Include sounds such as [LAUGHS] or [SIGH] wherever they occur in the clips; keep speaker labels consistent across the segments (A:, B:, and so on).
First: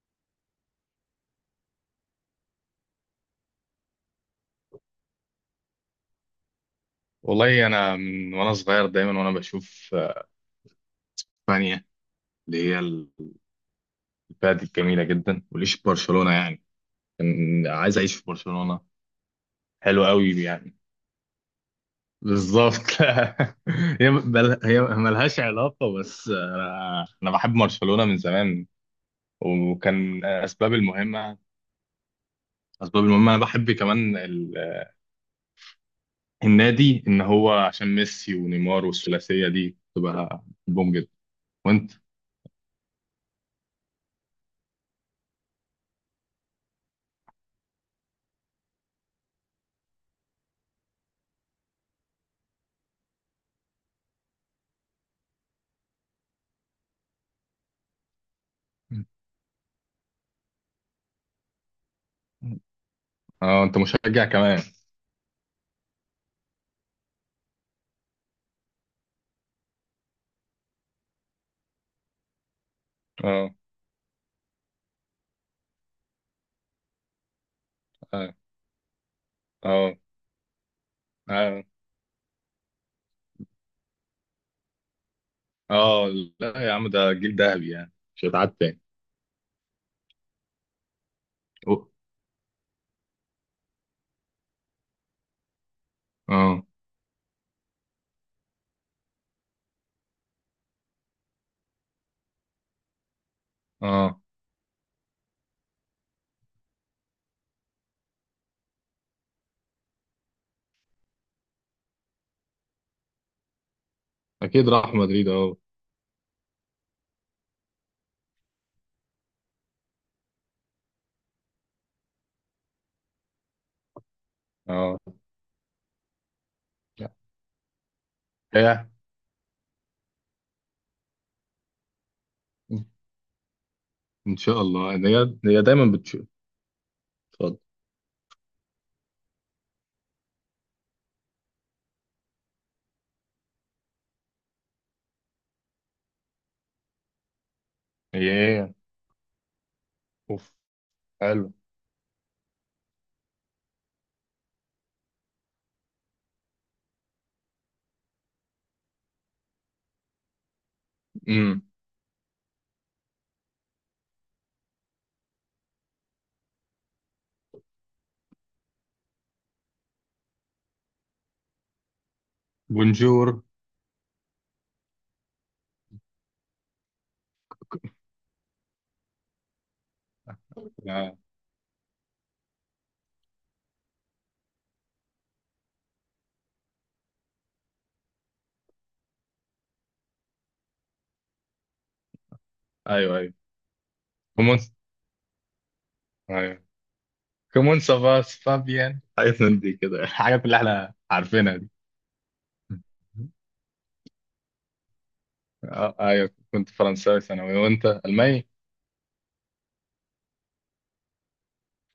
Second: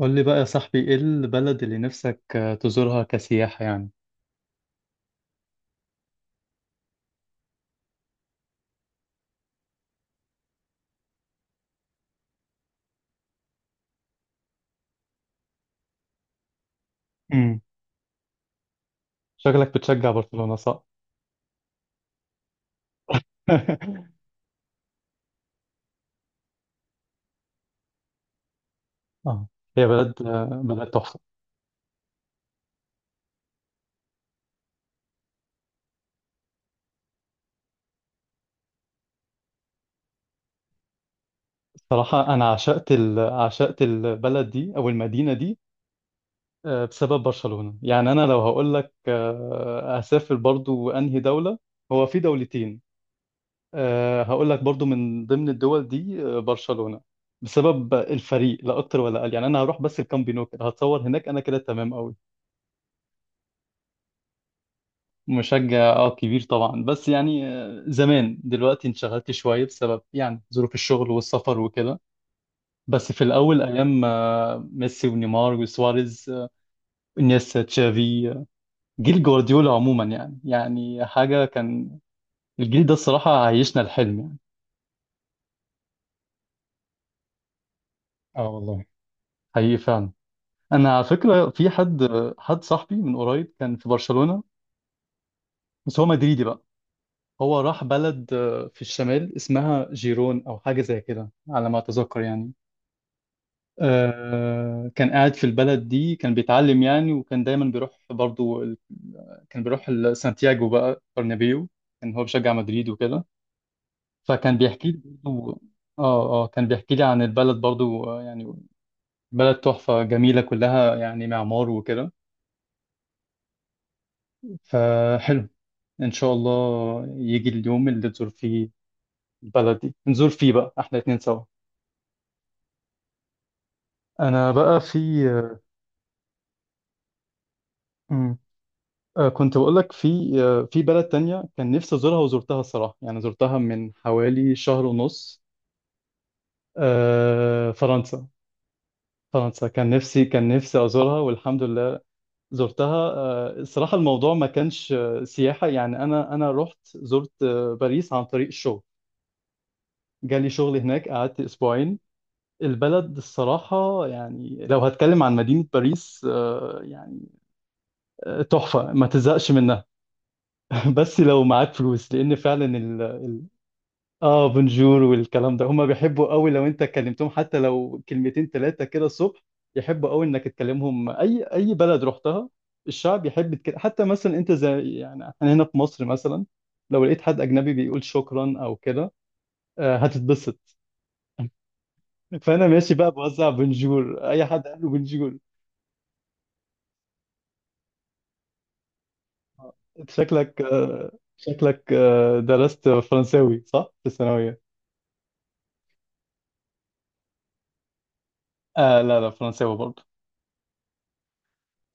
A: قول لي بقى يا صاحبي، ايه البلد اللي نفسك تزورها كسياحة يعني؟
B: والله انا من وانا صغير دايما وانا بشوف اسبانيا اللي هي البلد الجميله جدا، وليش برشلونه، يعني
A: امم
B: كان عايز اعيش في برشلونه.
A: شكلك
B: حلو
A: بتشجع
B: قوي
A: برشلونة،
B: يعني.
A: صح؟
B: بالظبط. [LAUGHS]
A: [LAUGHS]
B: هي ملهاش علاقه، بس انا بحب برشلونه من زمان.
A: اه، هي بلد
B: وكان
A: آه،
B: اسباب
A: بلد تحفة.
B: المهمه اسباب المهمه انا بحب كمان النادي، ان هو عشان ميسي ونيمار والثلاثيه دي تبقى بوم جدا. وانت؟
A: الصراحة انا عشقت عشقت البلد دي او المدينة دي، بسبب برشلونة. يعني انا لو هقول لك اسافر برضو انهي دولة، هو في دولتين. هقول لك برضو من ضمن الدول دي برشلونة، بسبب الفريق لا اكتر ولا اقل. يعني انا هروح بس الكامب نو، كده هتصور هناك انا كده تمام قوي.
B: اه انت مشجع كمان.
A: مشجع، اه، كبير طبعا، بس يعني زمان. دلوقتي انشغلت شوية بسبب يعني ظروف الشغل والسفر وكده. بس في
B: اه.
A: الأول أيام ميسي ونيمار وسواريز، انيستا، تشافي،
B: آه.
A: جيل جوارديولا
B: اه.
A: عموما، يعني يعني حاجة
B: اه.
A: كان الجيل ده، الصراحة عيشنا الحلم يعني.
B: اه. لا يا عم، ده جيل ذهبي يعني، مش
A: اه
B: هيتعاد تاني.
A: والله، حقيقي فعلا. أنا على فكرة في
B: أو-
A: حد، حد صاحبي من قريب كان في برشلونة، بس هو مدريدي بقى.
B: اه.
A: هو راح بلد في الشمال، اسمها جيرون أو حاجة زي كده على ما أتذكر يعني.
B: اه.
A: كان قاعد في البلد دي، كان بيتعلم يعني، وكان دايما بيروح برضو كان بيروح سانتياغو بقى، برنابيو. كان هو بيشجع مدريد وكده، فكان
B: اكيد
A: بيحكي
B: راح
A: لي
B: مدريد
A: برضو.
B: اه.
A: اه اه، كان بيحكي لي عن البلد برضو يعني بلد تحفة جميلة كلها، يعني معمار وكده،
B: اه.
A: فحلو. ان شاء الله
B: لا.
A: يجي اليوم اللي تزور فيه
B: هي،
A: البلد دي، نزور فيه بقى احنا اتنين سوا.
B: ان
A: انا
B: شاء
A: بقى
B: الله.
A: في
B: هي دايما بتشوف. اتفضل.
A: آه، كنت بقول لك في في بلد تانية كان نفسي أزورها وزرتها الصراحة، يعني زرتها من حوالي شهر ونص. فرنسا.
B: هي. هي.
A: فرنسا كان نفسي كان
B: اوف.
A: نفسي أزورها،
B: حلو.
A: والحمد لله زرتها. الصراحة الموضوع ما كانش سياحة يعني، أنا رحت زرت باريس عن طريق الشغل. جالي شغل هناك، قعدت
B: امم.
A: أسبوعين. البلد الصراحة، يعني لو هتكلم عن مدينة باريس، يعني تحفة ما تزهقش منها. [LAUGHS] بس لو معاك فلوس، لأن فعلا،
B: بونجور.
A: اه، بونجور والكلام ده هما بيحبوا قوي لو انت كلمتهم، حتى لو كلمتين ثلاثه كده الصبح يحبوا قوي انك تكلمهم.
B: آه.
A: اي بلد رحتها، الشعب يحب كده. حتى مثلا انت زي يعني احنا هنا في مصر مثلا، لو لقيت حد اجنبي بيقول شكرا او كده هتتبسط. [LAUGHS] فانا ماشي بقى
B: ايوه ايوه،
A: بوزع بونجور، اي
B: كومون،
A: حد قال له بونجور.
B: ايوه، كومون سافاس فابيان، حاجات من دي كده [LAUGHS]
A: انت
B: الحاجات اللي
A: شكلك،
B: احنا عارفينها دي.
A: درست فرنساوي، صح، في الثانويه؟
B: آه. ايوه كنت فرنساوي ثانوي، وانت الماني؟
A: آه، لا لا، فرنساوي برضه.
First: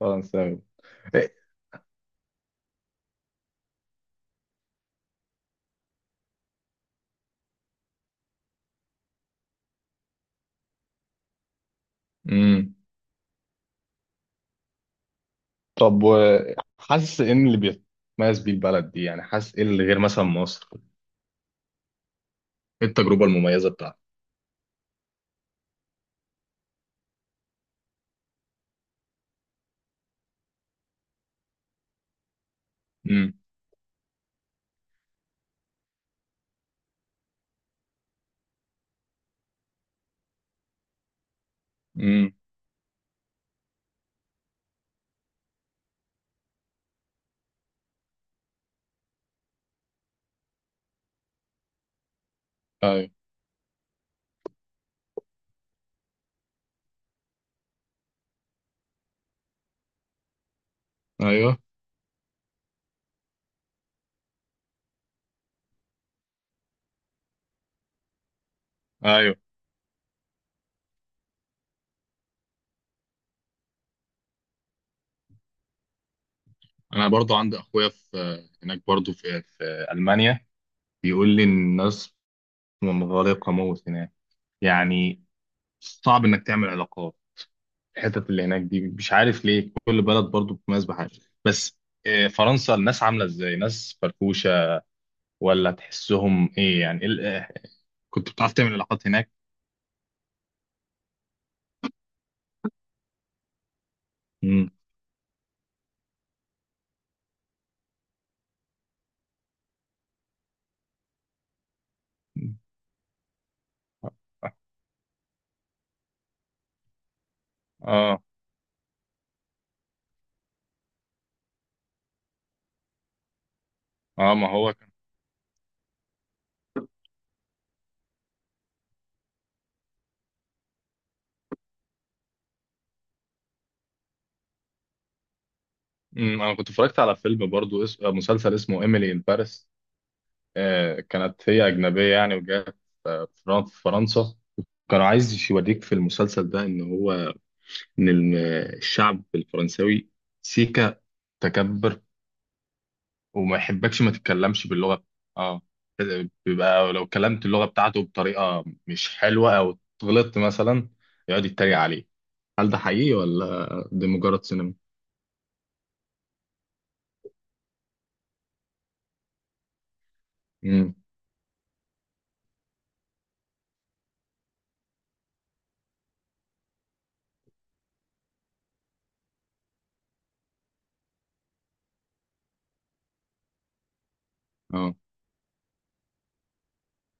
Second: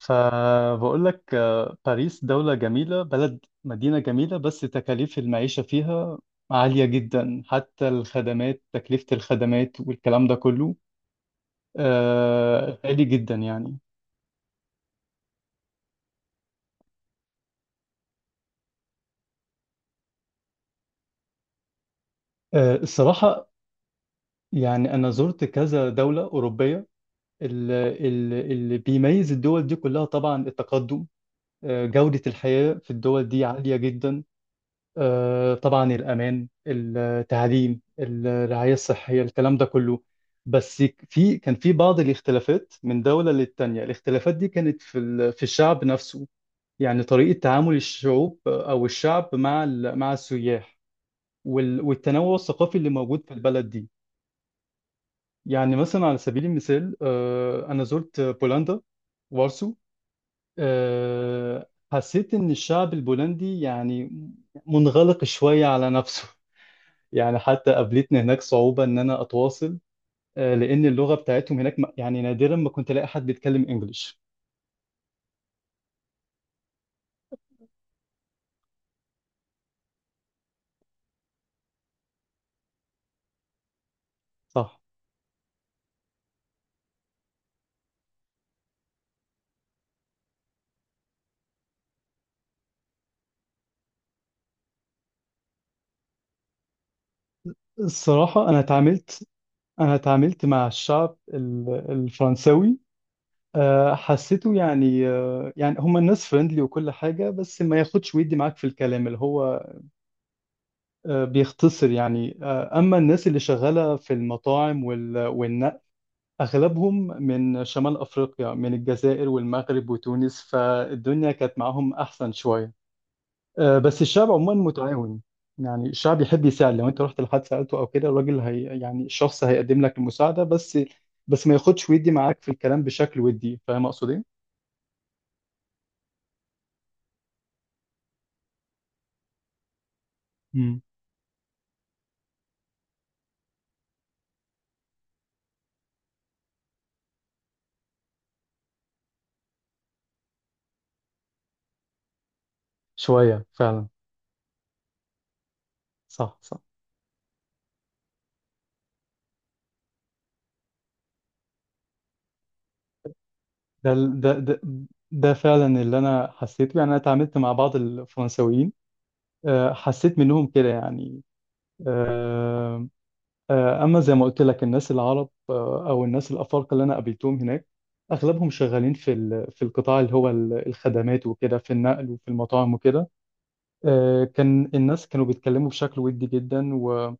B: فرنساوي.
A: لك، باريس دولة جميلة، بلد مدينة جميلة، بس تكاليف المعيشة فيها عالية جدا. حتى الخدمات، تكلفة الخدمات والكلام ده كله
B: إيه.
A: غالي جدا يعني.
B: طب، وحاسس ان اللي بيتميز بيه البلد دي، يعني حاسس ايه اللي غير مثلا مصر؟ ايه التجربه
A: الصراحة
B: المميزه بتاعتك؟
A: يعني أنا زرت كذا دولة أوروبية. اللي بيميز الدول دي كلها طبعا التقدم، جودة الحياة في الدول
B: امم.
A: دي عالية جدا، طبعا الأمان، التعليم، الرعاية الصحية، الكلام ده كله. بس في، كان في بعض
B: امم.
A: الاختلافات من دولة للتانية، الاختلافات دي كانت في في الشعب نفسه. يعني طريقة تعامل الشعوب أو الشعب مع مع السياح، والتنوع الثقافي اللي
B: ايوه
A: موجود في البلد دي. يعني مثلا على سبيل المثال، أنا زرت بولندا، وارسو.
B: ايوه
A: حسيت إن الشعب البولندي يعني منغلق شوية على نفسه. يعني حتى قابلتني هناك صعوبة إن أنا
B: ايوه.
A: أتواصل، لأن اللغة بتاعتهم هناك يعني نادرا ما كنت ألاقي حد بيتكلم إنجليش.
B: انا برضو عندي اخويا في هناك، برضو في المانيا، بيقول لي ان الناس منغلقه موت هناك
A: صح.
B: يعني. صعب انك تعمل علاقات. الحتت اللي هناك دي مش عارف ليه، كل بلد برضو بتميز بحاجه. بس فرنسا الناس عامله ازاي؟ ناس فرفوشه ولا تحسهم ايه يعني؟ كنت
A: الصراحة،
B: بتعرف
A: أنا
B: تعمل علاقات
A: اتعاملت
B: هناك؟
A: أنا اتعاملت مع الشعب الفرنساوي. حسيته يعني، يعني هم الناس فريندلي وكل حاجة، بس ما ياخدش ويدي معاك في الكلام، اللي هو بيختصر يعني. أما الناس اللي شغالة في المطاعم والنقل، أغلبهم من شمال
B: اه.
A: أفريقيا، من الجزائر والمغرب وتونس، فالدنيا كانت معاهم أحسن شوية. بس الشعب
B: اه. ما
A: عموما
B: هو كان.
A: متعاون. يعني الشعب يحب يساعد، لو انت رحت لحد سألته او كده، الراجل، هي يعني الشخص، هيقدم لك المساعدة، بس بس ما ياخدش ويدي معاك في الكلام بشكل ودي، فاهم اقصد ايه؟
B: انا كنت اتفرجت على فيلم برضو، مسلسل اسمه ايميلي ان باريس.
A: امم
B: آه، كانت هي اجنبيه يعني، وجات في فرنسا. كان عايز يوريك في المسلسل ده ان هو، ان ال- الشعب الفرنساوي سيكا، تكبر،
A: شوية
B: وما
A: فعلا.
B: يحبكش ما تتكلمش باللغه. اه.
A: صح صح.
B: بيبقى لو كلمت اللغه بتاعته بطريقه مش حلوه، او غلطت مثلا، يقعد يتريق عليه. هل ده حقيقي ولا
A: ده
B: ده
A: ده
B: مجرد
A: ده
B: سينما؟
A: ده فعلا اللي انا حسيته يعني. انا اتعاملت مع بعض الفرنساويين حسيت منهم كده
B: امم.
A: يعني. آه، اما زي ما قلت لك الناس العرب، او الناس الافارقه اللي انا قابلتهم هناك، اغلبهم شغالين في في القطاع اللي هو الخدمات وكده، في النقل وفي المطاعم وكده. كان
B: اه.
A: الناس كانوا بيتكلموا بشكل ودي جدا و...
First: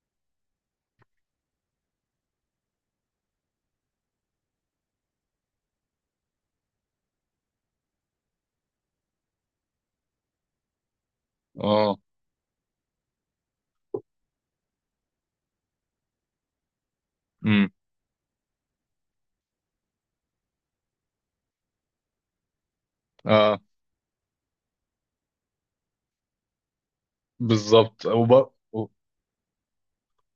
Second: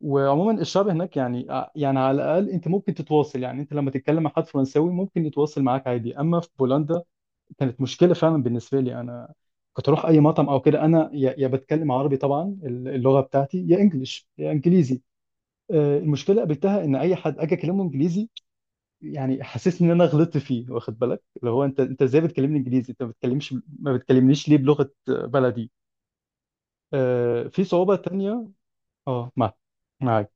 A: وعموما الشعب هناك يعني يعني على الاقل انت ممكن تتواصل. يعني انت لما تتكلم مع حد فرنساوي ممكن يتواصل معاك عادي، اما في بولندا كانت مشكله فعلا بالنسبه لي انا. كنت اروح اي مطعم او كده، انا يا بتكلم
B: اه.
A: عربي طبعا اللغه بتاعتي، يا انجليش يا انجليزي. المشكله قابلتها، ان اي حد اجي
B: امم.
A: اكلمه انجليزي يعني حاسسني ان انا غلطت فيه، واخد بالك، اللي هو انت ازاي بتكلمني انجليزي، انت ما بتكلمش
B: اه.
A: ما بتكلمنيش ليه بلغه بلدي. في صعوبه
B: بالظبط.
A: تانية. اه، معاك.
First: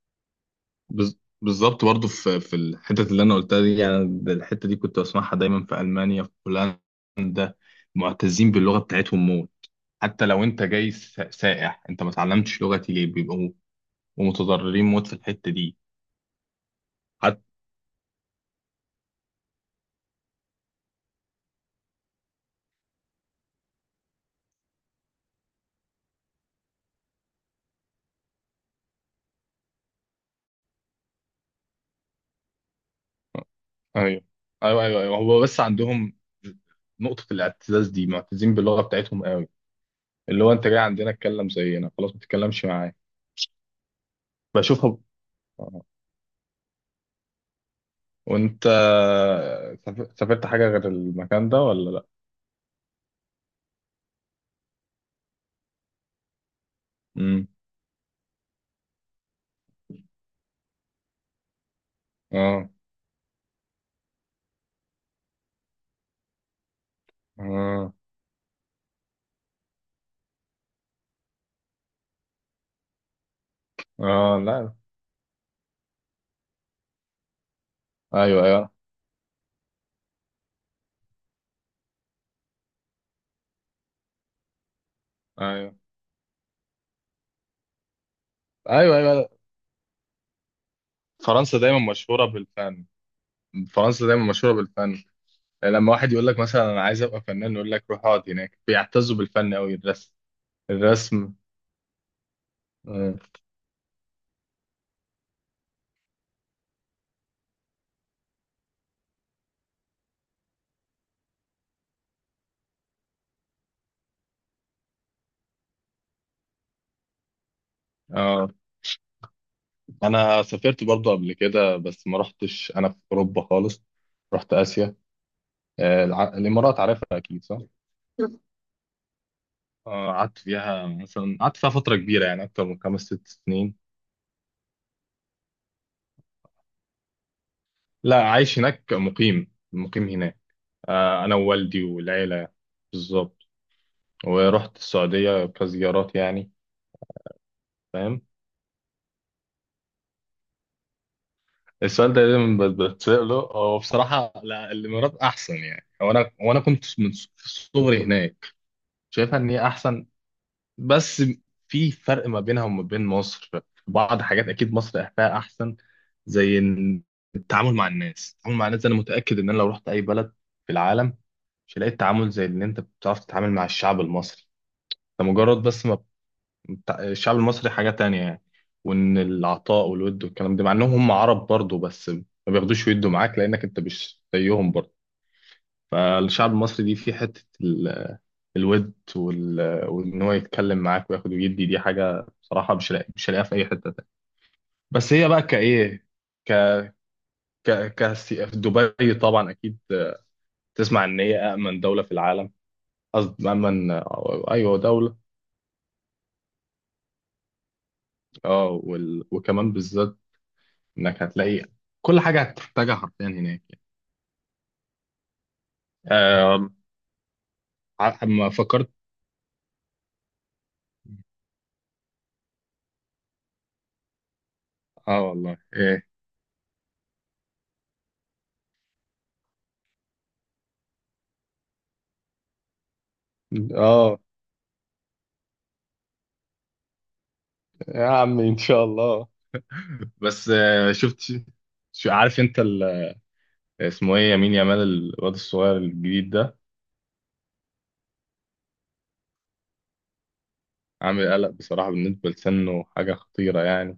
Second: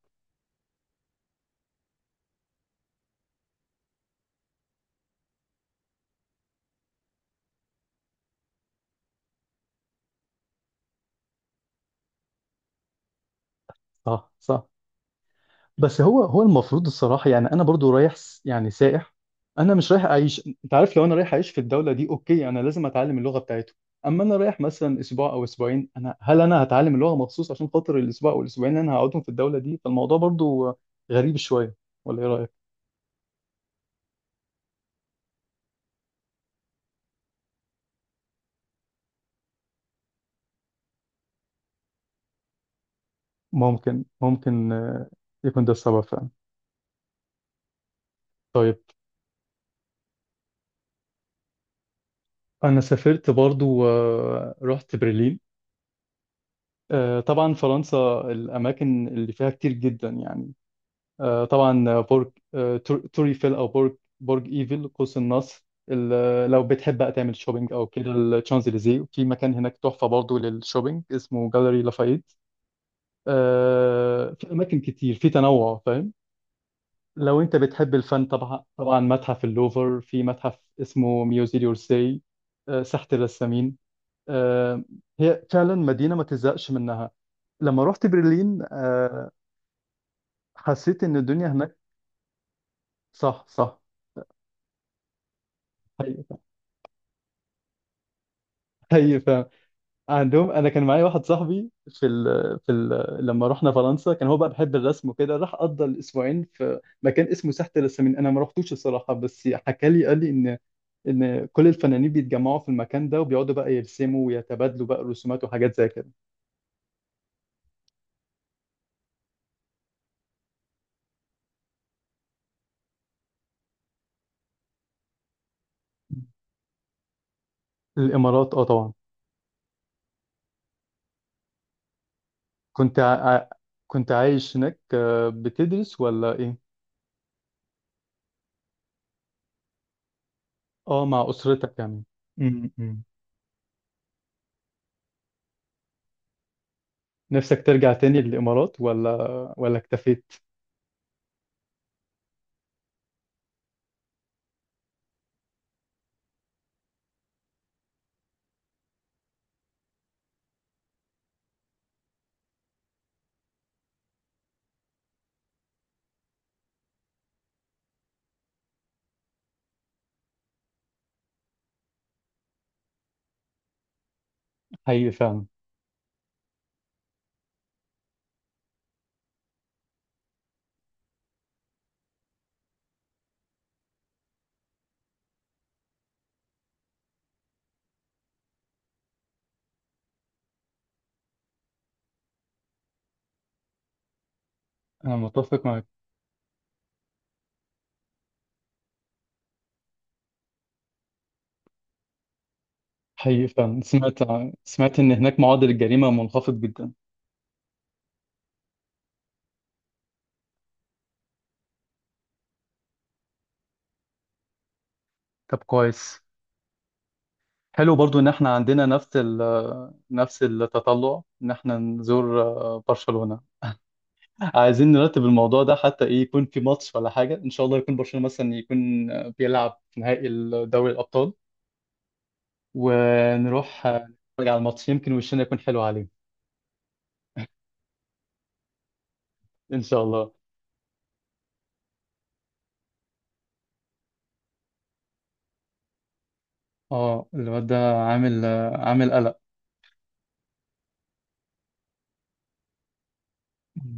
B: بالظبط برضه، في الحتت اللي انا قلتها دي يعني، الحته دي كنت بسمعها دايما في المانيا، في هولندا. معتزين باللغه بتاعتهم موت. حتى لو انت جاي سائح، انت ما اتعلمتش لغتي ليه؟ بيبقوا
A: صح صح.
B: متضررين موت في الحته دي.
A: بس هو هو المفروض الصراحة،
B: حتى.
A: يعني أنا برضو رايح، يعني سائح، أنا مش رايح أعيش. أنت عارف، لو أنا رايح أعيش في الدولة دي أوكي، أنا لازم أتعلم اللغة بتاعته، أما أنا رايح مثلا أسبوع أو أسبوعين، أنا هل أنا هتعلم اللغة مخصوص عشان خاطر الأسبوع أو الأسبوعين اللي أنا هقعدهم في الدولة دي؟ فالموضوع برضو غريب شوية، ولا إيه رأيك؟
B: ايوه ايوه ايوه ايوه. هو بس عندهم نقطه الاعتزاز دي، معتزين باللغه بتاعتهم قوي. اللي هو انت جاي عندنا اتكلم زينا، خلاص ما تتكلمش معايا.
A: ممكن ممكن
B: بشوفها.
A: يكون ده السبب فعلا.
B: وانت
A: طيب.
B: سافرت حاجة غير المكان ده ولا لا؟
A: أنا سافرت برضو رحت برلين.
B: امم.
A: طبعا فرنسا الأماكن اللي فيها كتير جدا يعني. طبعا، برج،
B: اه.
A: توري فيل، او برج ايفل، قوس النصر، لو بتحب بقى تعمل شوبينج او
B: اه.
A: كده الشانزليزيه، في مكان هناك تحفه برضو للشوبينج اسمه جاليري لافايت.
B: اه.
A: في
B: لا.
A: اماكن كتير، في تنوع فاهم. لو انت بتحب الفن،
B: ايوه
A: طبعا
B: ايوه
A: طبعا متحف اللوفر، في متحف اسمه ميوزي دورسي، ساحه الرسامين، آه، هي فعلا
B: ايوه
A: مدينه ما تزهقش منها. لما رحت برلين
B: ايوه ايوه.
A: حسيت ان الدنيا
B: فرنسا
A: هناك.
B: دايما مشهورة بالفن.
A: صح صح.
B: فرنسا دايما مشهورة بالفن. لما واحد يقول
A: هي
B: لك مثلا انا عايز ابقى فنان، يقول لك روح اقعد هناك، بيعتزوا
A: هي فعلا.
B: بالفن قوي، الرسم.
A: عندهم، انا كان معايا واحد
B: الرسم.
A: صاحبي في
B: اه.
A: لما رحنا فرنسا كان هو بقى بيحب الرسم وكده، راح قضى الاسبوعين في مكان اسمه ساحة الرسامين. انا ما رحتوش الصراحة، بس حكى لي، قال لي ان كل الفنانين بيتجمعوا في المكان ده وبيقعدوا بقى يرسموا، ويتبادلوا بقى رسومات وحاجات زي كده.
B: آه. انا سافرت برضو قبل كده، بس ما رحتش انا في اوروبا خالص، رحت اسيا. آه، الامارات عارفها اكيد صح؟
A: الامارات، اه طبعا.
B: آه، قعدت فيها فترة كبيرة يعني، أكتر من
A: كنت
B: خمس ست
A: ع... ع-
B: سنين
A: كنت عايش هناك، بتدرس ولا ايه؟
B: لا عايش هناك، مقيم مقيم هناك.
A: اه، مع
B: آه، أنا
A: اسرتك
B: ووالدي
A: يعني.
B: والعيلة.
A: م.
B: بالظبط. ورحت السعودية كزيارات يعني.
A: نفسك ترجع تاني
B: فاهم.
A: للامارات ولا اكتفيت؟
B: السؤال ده دايما بتسأله. هو بصراحة، لا الإمارات أحسن يعني، وأنا كنت في صغري هناك، شايفها إن هي أحسن. بس في فرق ما بينها وما بين مصر. في بعض حاجات اكيد مصر فيها احسن، زي إن التعامل مع الناس، انا متاكد ان انا لو رحت اي بلد في العالم، مش هلاقي التعامل زي اللي انت بتعرف تتعامل مع الشعب المصري.
A: حقيقي
B: ده
A: فعلا.
B: مجرد بس ما، الشعب المصري حاجه تانية يعني. وان العطاء والود والكلام ده، مع انهم هم عرب برضه، بس ما بياخدوش ويدوا معاك لانك انت مش زيهم برضه. فالشعب المصري دي، في حته الود، وان هو يتكلم معاك وياخد ويدي دي، حاجه بصراحه مش لاقيها في اي حته تانية. بس
A: انا
B: هي بقى
A: متفق معاك.
B: كايه. ك ك ك في دبي طبعا، اكيد تسمع ان هي امن دوله في العالم.
A: حقيقي
B: قصدي
A: فعلا،
B: امن.
A: سمعت
B: ايوه
A: سمعت ان
B: دوله.
A: هناك معدل الجريمه منخفض جدا.
B: اه. وكمان بالذات انك هتلاقي كل حاجه هتحتاجها حرفيا هناك يعني.
A: طب كويس.
B: آه...
A: حلو برضو ان
B: ما
A: احنا عندنا
B: فكرت.
A: نفس التطلع ان احنا نزور برشلونه. عايزين
B: اه
A: نرتب
B: والله
A: الموضوع ده، حتى
B: ايه.
A: ايه يكون في ماتش ولا حاجه، ان شاء الله يكون برشلونه مثلا يكون بيلعب في نهائي دوري الابطال، ونروح
B: اه
A: نتفرج على الماتش، يمكن وشنا يكون حلو عليه.
B: يا عم ان شاء الله.
A: ان شاء الله.
B: بس شفت، شو عارف انت اسمه ايه؟ يمين يامال، الواد الصغير الجديد ده.
A: اه، الواد ده عامل، عامل قلق.
B: عامل قلق بصراحة، بالنسبة لسنه حاجة خطيرة يعني.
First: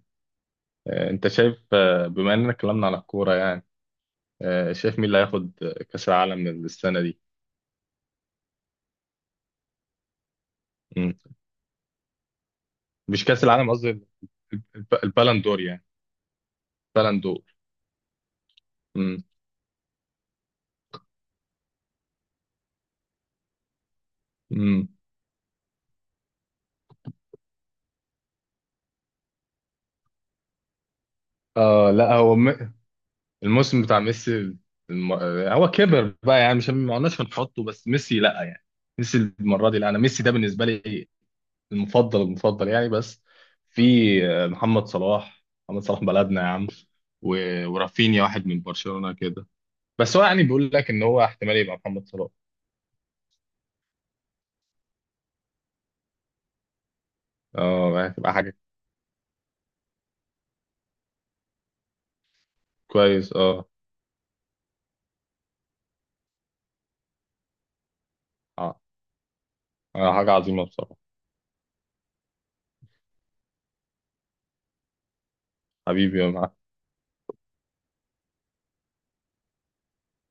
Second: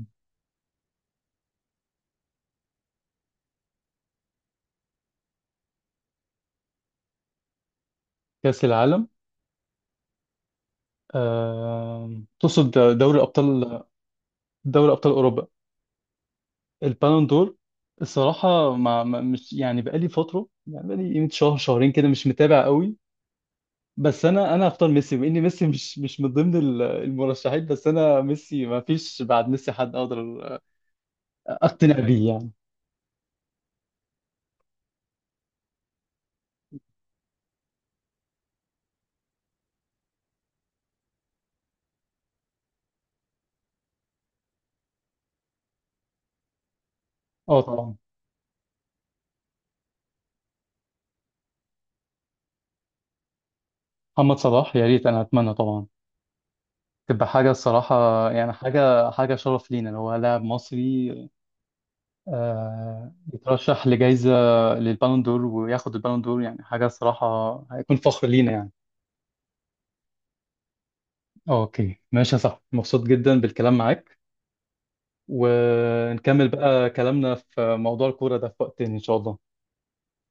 B: انت شايف، بما اننا اتكلمنا على الكورة يعني، شايف مين اللي هياخد كأس العالم السنة دي؟
A: كاس العالم؟
B: مم.
A: تقصد دوري
B: مش كأس العالم،
A: ابطال
B: قصدي
A: دوري ابطال اوروبا.
B: البالندور يعني.
A: البالون
B: بالندور.
A: دور. الصراحه ما ما-
B: مم.
A: مش يعني، بقالي فتره، يعني بقالي قيمه شهر شهرين كده مش متابع قوي. بس انا
B: مم.
A: هختار ميسي، واني ميسي مش من ضمن المرشحين، بس انا ميسي، ما فيش بعد ميسي حد اقدر
B: اه
A: اقتنع
B: لا
A: بيه
B: هو
A: يعني.
B: الموسم بتاع ميسي، هو كبر بقى يعني، مش ما قلناش هنحطه، بس ميسي لا يعني. ميسي المرة دي لا، انا ميسي ده بالنسبة لي المفضل، المفضل يعني. بس في محمد صلاح. محمد صلاح بلدنا يا عم،
A: اه طبعا.
B: ورافينيا واحد من برشلونة كده. بس هو يعني بيقول لك ان هو احتمال يبقى محمد صلاح.
A: محمد صلاح يا ريت، انا اتمنى طبعا تبقى حاجه الصراحه.
B: اه يعني تبقى
A: يعني
B: حاجة.
A: حاجه شرف لينا لو هو لاعب مصري
B: كويس. اه.
A: يترشح لجائزه للبالون دور، وياخد البالون دور، يعني حاجه الصراحه. هيكون فخر لينا يعني.
B: اه. حاجة عظيمة بصراحة.
A: اوكي، ماشي يا صاحبي، مبسوط جدا بالكلام معاك،
B: حبيبي يا
A: ونكمل
B: معلم،
A: بقى كلامنا في موضوع الكورة ده في وقت تاني ان شاء الله.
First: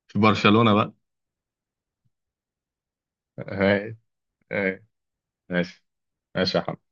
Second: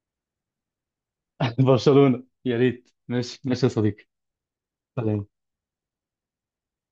B: في برشلونة بقى.
A: [LAUGHS] برشلونة يا ريت. ماشي ماشي يا
B: آه،
A: صديقي.
B: آه،
A: سلام.
B: ماشي ماشي يا حبيبي.